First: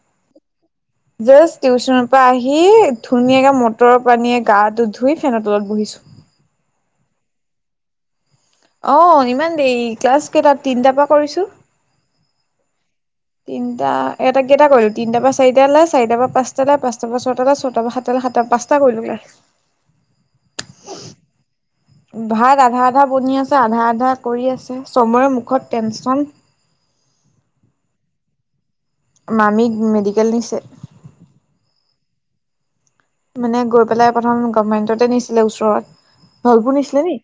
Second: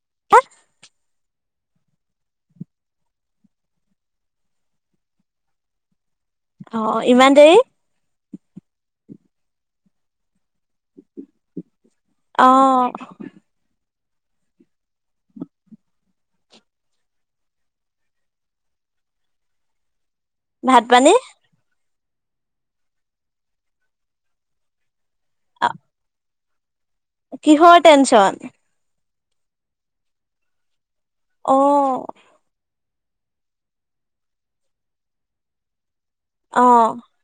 [unintelligible] Just টিউচনৰ পৰা আহি ধুনীয়াকে মটৰৰ পানীয়ে গা টো ধুই ফেনৰ তলত বহিছো। [inaudible] অ ইমান দেৰি? অ ইমান দেৰি ক্লাছ কেইটাত তিনটাৰ পৰা কৰিছো। অঁ। তিনিটা এটা কেইটা কৰিলো, তিনিটা পা চাৰিটালে, চাৰিটাৰ পৰা পাঁচটালে, পাঁচটা পৰা ছয়টালে, ছয়টা পৰা সাতটালে সাতটা পাঁচটা কৰিলোঁ ক্লাছ। ভাত পানী? ভাত আধা আধা বনি আছে, আধা আধা কৰি আছে, চবৰে মুখত টেনশ্যন কিহৰ টেনচন? মামীক মেডিকেল নিছে। অ' মানে গৈ পেলাই প্ৰথম গভমেন্টতে নিছিলে ওচৰত অ ঢলপুৰ নিছিলে নি?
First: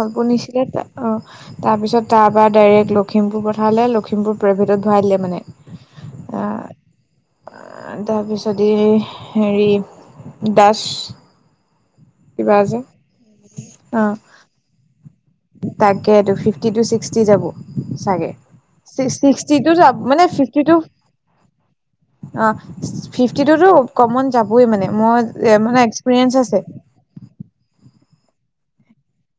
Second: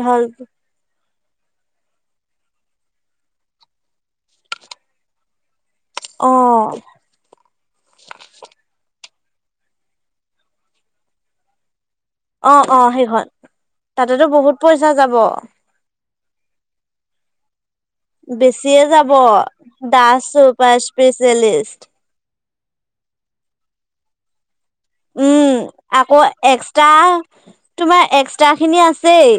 ঢল নিছিলে তাত অ', তাৰপিছত তাৰপৰা ডাইৰেক্ট লখিমপুৰ পঠালে, লখিমপুৰ প্ৰাইভেটত ভৰাই দিলে মানে। অ তাৰপিছত এই, হেৰি দাস অ কিবা যে অ সেইখন, অ তাতেতো বহুত পইচা যাব। তাকেটো ফিফটি টু ছিক্সটি যাব। চাগে, বেছিয়ে যাব ছিক্সটি টু যাব দাস মানে ফিফটি টু চুপাৰ স্পেচিয়েলিষ্ট অ ফিফটি টু টো কমন যাব উম আকৌ আছে এক্সট্ৰা তোমাৰ এক্সট্ৰা খিনি আছেই।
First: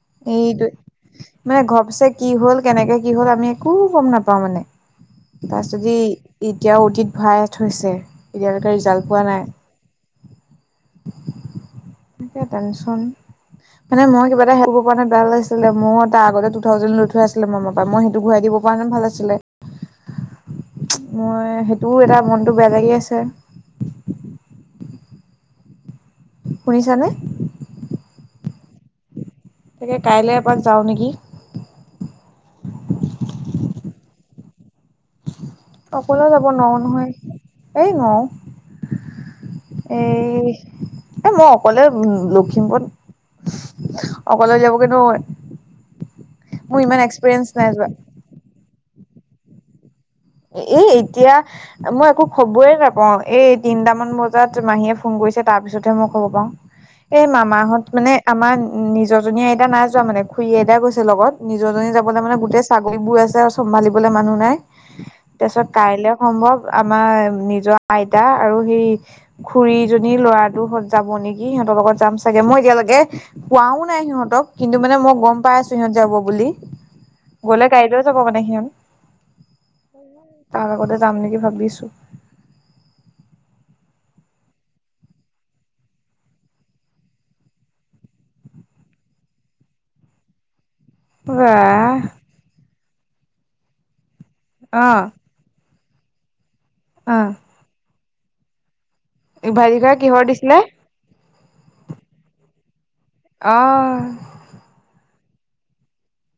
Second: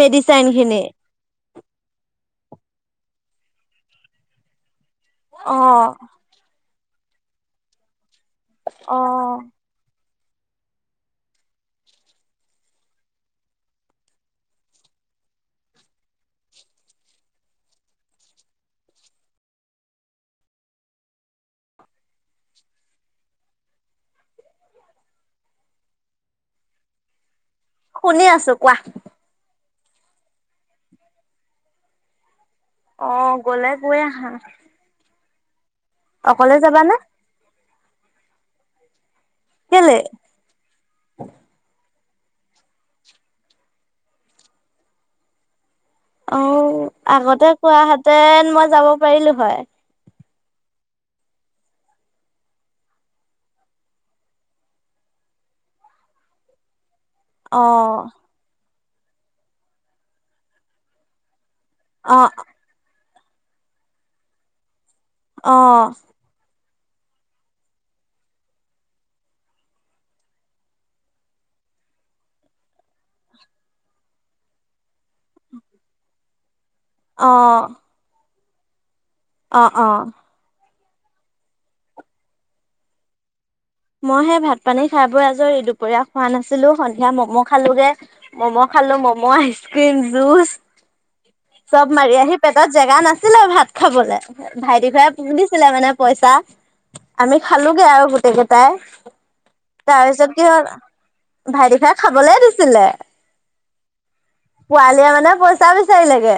মেডিচাইন খিনি এইটোৱে মানে ঘৰপছে কি হ'ল কেনেকে কি হ'ল আমি একো গম নাপাওঁ মানে, অ তাৰপিছত ই ই এতিয়াও অ'টিত ভৰাইয়ে থৈছে, এতিয়ালৈকে অ ৰিজাল্ট পোৱা নাই। তাকে টেনচন মানে মই কিব এটা হেল্প কৰিব পৰা হ'লে বেয়া নালাগিছিলে, মই তাৰ আগতে টু থাউজেণ্ড লৈ থোৱা আছিলে মামাৰ পৰা, মই সেইটো ঘূৰাই দিব পৰাহেঁতেন ভাল আছিলে। মই সেইটোও এটা মনটো বেয়া লাগি আছে। শুনিছানে? শুনি আছো কোৱা। তাকে কাইলে এপাক যাওঁ নেকি। অ', গ'লে গৈ আহা। অকলেও যাব অকলে নোৱাৰোঁ যাবানে নহয়, এই নোৱাৰোঁ। কেলে এই, এই মই অকলে উম, লখিমপুৰত অকলে উলিয়াবগৈ নোৱাৰোঁ মই। অ', আগতে কোৱাহেঁতেন মই যাব পাৰিলো হয়। এ-এই এতিয়া মই একো খবৰেই নাপাওঁ, এই তিনটামান বজাত মাহীয়ে ফোন কৰি কৰিছে, তাৰ পিছতহে মই খবৰ পাওঁ। এই মামাহঁত অ', মানে আমাৰ নিজৰজনী আইতা নাই যোৱা মানে, খুুৰী আইতা গৈছে লগত। নিজৰজনী যাবলৈ অ', মানে গোটেই ছাগলীবোৰ আছে আৰু চম্ভালিবলৈ মানুহ নাই। তাৰপিছত অ', কাইলৈ সম্ভৱ আমাৰ নিজৰ আইতা আৰু সেই খুৰীজনী ল'ৰাটো যাব নেকি সিহঁতৰ লগত যাম চাগে, মই এতিয়ালৈকে কোৱাও নাই সিহঁতক, কিন্তু মানে মই গম পাই আছো সিহঁত যাব বুলি। গ'লে অ', গাড়ীলৈ যাব মানে সিহঁত। অ' অ'। তাৰ লগতে যাম নেকি ভাবিছো। মই সেই ভাত পানী খাই বৈ আজৰি, দুপৰীয়া খোৱা নাছিলো, সন্ধিয়া ম'ম' খালোগে, ম'ম' খালো ম'ম, আইচক্ৰীম, জ্যুচ চব বাহ মাৰি আহি পেটত জেগা নাছিলে আৰু ভাত খাবলে। ভাইটি অহ খুৰাই দিছিলে মানে পইচা, আমি অহ খালোগে আৰু গোটেই কেইটাই। ভাজিকা কিহৰ তাৰপিছত কি দিছিলে? হ'ল, ভাইটিখুৰাই খাবলেই দিছিলে। অহ পোৱালিয়ে মানে পইচা বিচাৰিলেগে।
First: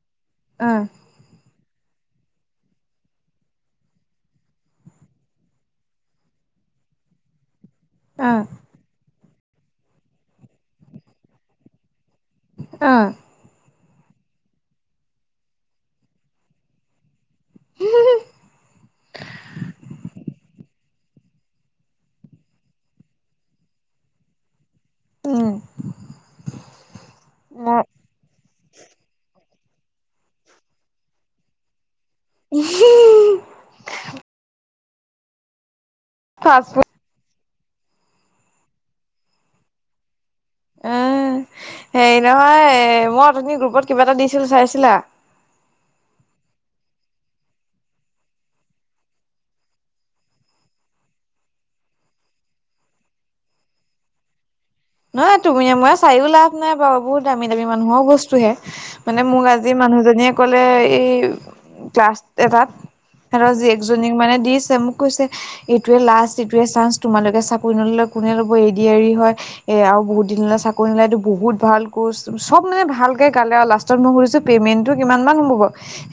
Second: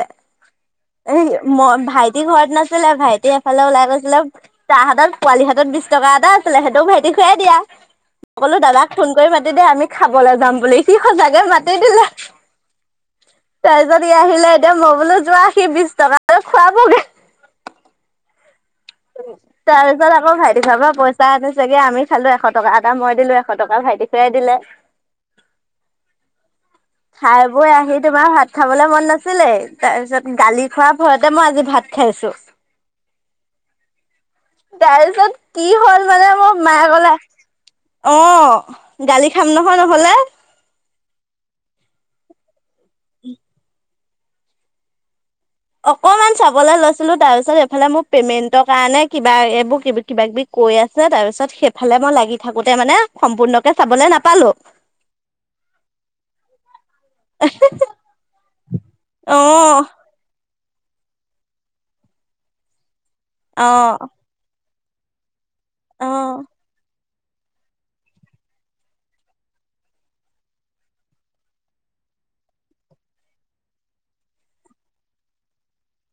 অ'। এই মই ভাইটি ঘৰত নাছিলে, ভাইটি এফালে ওলাই গৈছিলে, তাৰ হাতত পোৱালি হাতত বিছ টকা এটা ছিলে, সেইটোও ভাইটি খুৰাই দিয়া, অহ মই ক'লো দাদাক ফোন তই মাতিবি আমি খাবলৈ যাম বুলি, সি সঁচাকৈ মাতি দিলে। অঁ। তাৰপাছত সি আহিলে এতিয়া মই বোলো যোৱা সি বিশ টকা দি খোৱাবগে। তাৰ পিছত আকৌ ভাইটি ঘৰৰ পৰা পইচা আনিছে। হে আমি খালো এশ টকা এটা, মই দিলো এশ টকা ভাইটি ঘূৰাই দিলে। উম খাই- বৈ আহি তোমাৰ ভাত খাবলৈ মন নাছিলে। তাৰ পিছত গালি খোৱাৰ ভয়তে মই আজি ভাত খাইছো। তাৰ-পিছত কি হ'ল মানে মোৰ ফাষ্ট ফুড মায়ে কলে, অ' গালি খাম নহয় নহলে। এ, হেৰি নহয় মই অথনি গ্ৰুপত কিবা এটা দিছিলো চাইছিলা? অকমান চাবলৈ লৈছিলো তাৰ পিছত এইফালে মোৰ পেমেন্টৰ কাৰণে কিবা এইবোৰ কিবা কিবি কৈ আছে, তাৰ পিছত সেইফালে মই লাগি থাকোঁতে মানে সম্পূৰ্ণকে চাবলৈ নাপালোঁ। নহয় তুমি মইয়ে চাইও লাভ নাই বাৰু, বহুত দামী দামী মানুহৰ বস্তুহে, মানে অ মোক আজি মা মানুহজনীয়ে ক'ল সেই ই ক্লাছ এটাত, সিহঁতৰ অ জীয়েকজনীক মানে দিছে, মোক কৈছে এইটোৱে অ অ লাষ্ট এইটোৱে চান্স, তোমালোকে চাকৰি নল'লে, কোনে ল'ব এ ডি আৰ ই হয় এ আৰু বহুত দিনলে চাকৰি নোলায় এইটো বহুত ভাল কৰ্চ, চব মানে ভালকে গালে আৰু লাষ্টত মই সুধিছোঁ মেইনটো কিমান মান হ'ব,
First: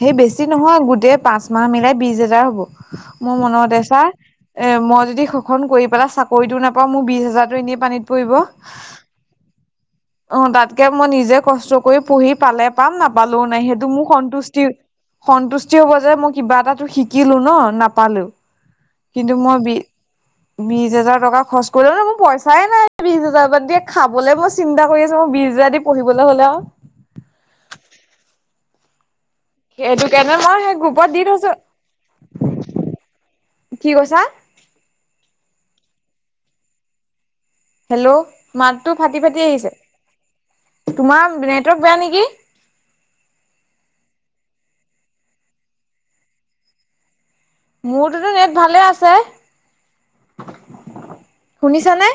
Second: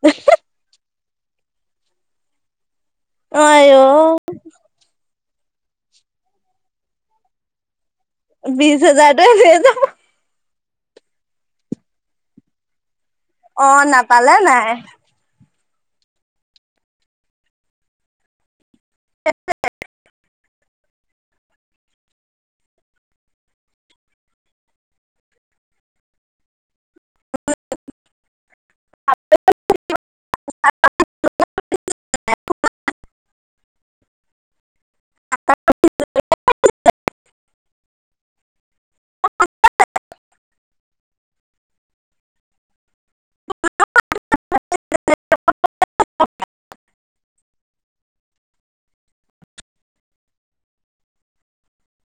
সেই বেছি নহয় গোটেই পাঁচ মাহ মিলাই বিছ হেজাৰ হ'ব। মোৰ আই মনতে অ চা মই যদি সু খন কৰি পেলাই চাকৰিটো নাপাওঁ মোৰ বিশ হাজাৰতো এনেই পানীত - পৰিব, বিশ হাজাৰটোৱে অ' তাত কে মই নিজে কষ্ট কৰি পঢ়ি পালে পাম, নাপালেও নাই অ সেইটো মোৰ নাপালে সন্তুষ্টি নাই সন্তুষ্ট যি হব যে, মই কিবা এটা শিকিলো ন নাপালেওঁ কিন্তু মই বি বিশ হাজাৰ টকা খৰচ কৰিলৈ মোৰ পইচাই নাই। বিশ হাজাৰ বাদ দিয়ে খাবলৈ মই চিন্তা কৰি আছো, মই বিশ হাজাৰ দি পঢ়িবলৈ হলে আও। [inaudible] সেইটো কাৰণে মই সেই গ্ৰুপত দি থৈছো। কি কৈছা? হে'ল্ল' মাতটো ফাটি ফাটি আহিছে। তোমাৰ নেটৱৰ্ক বেয়া নেকি? মোৰ তোত নেট ভালে আছে। শুনিছা নে?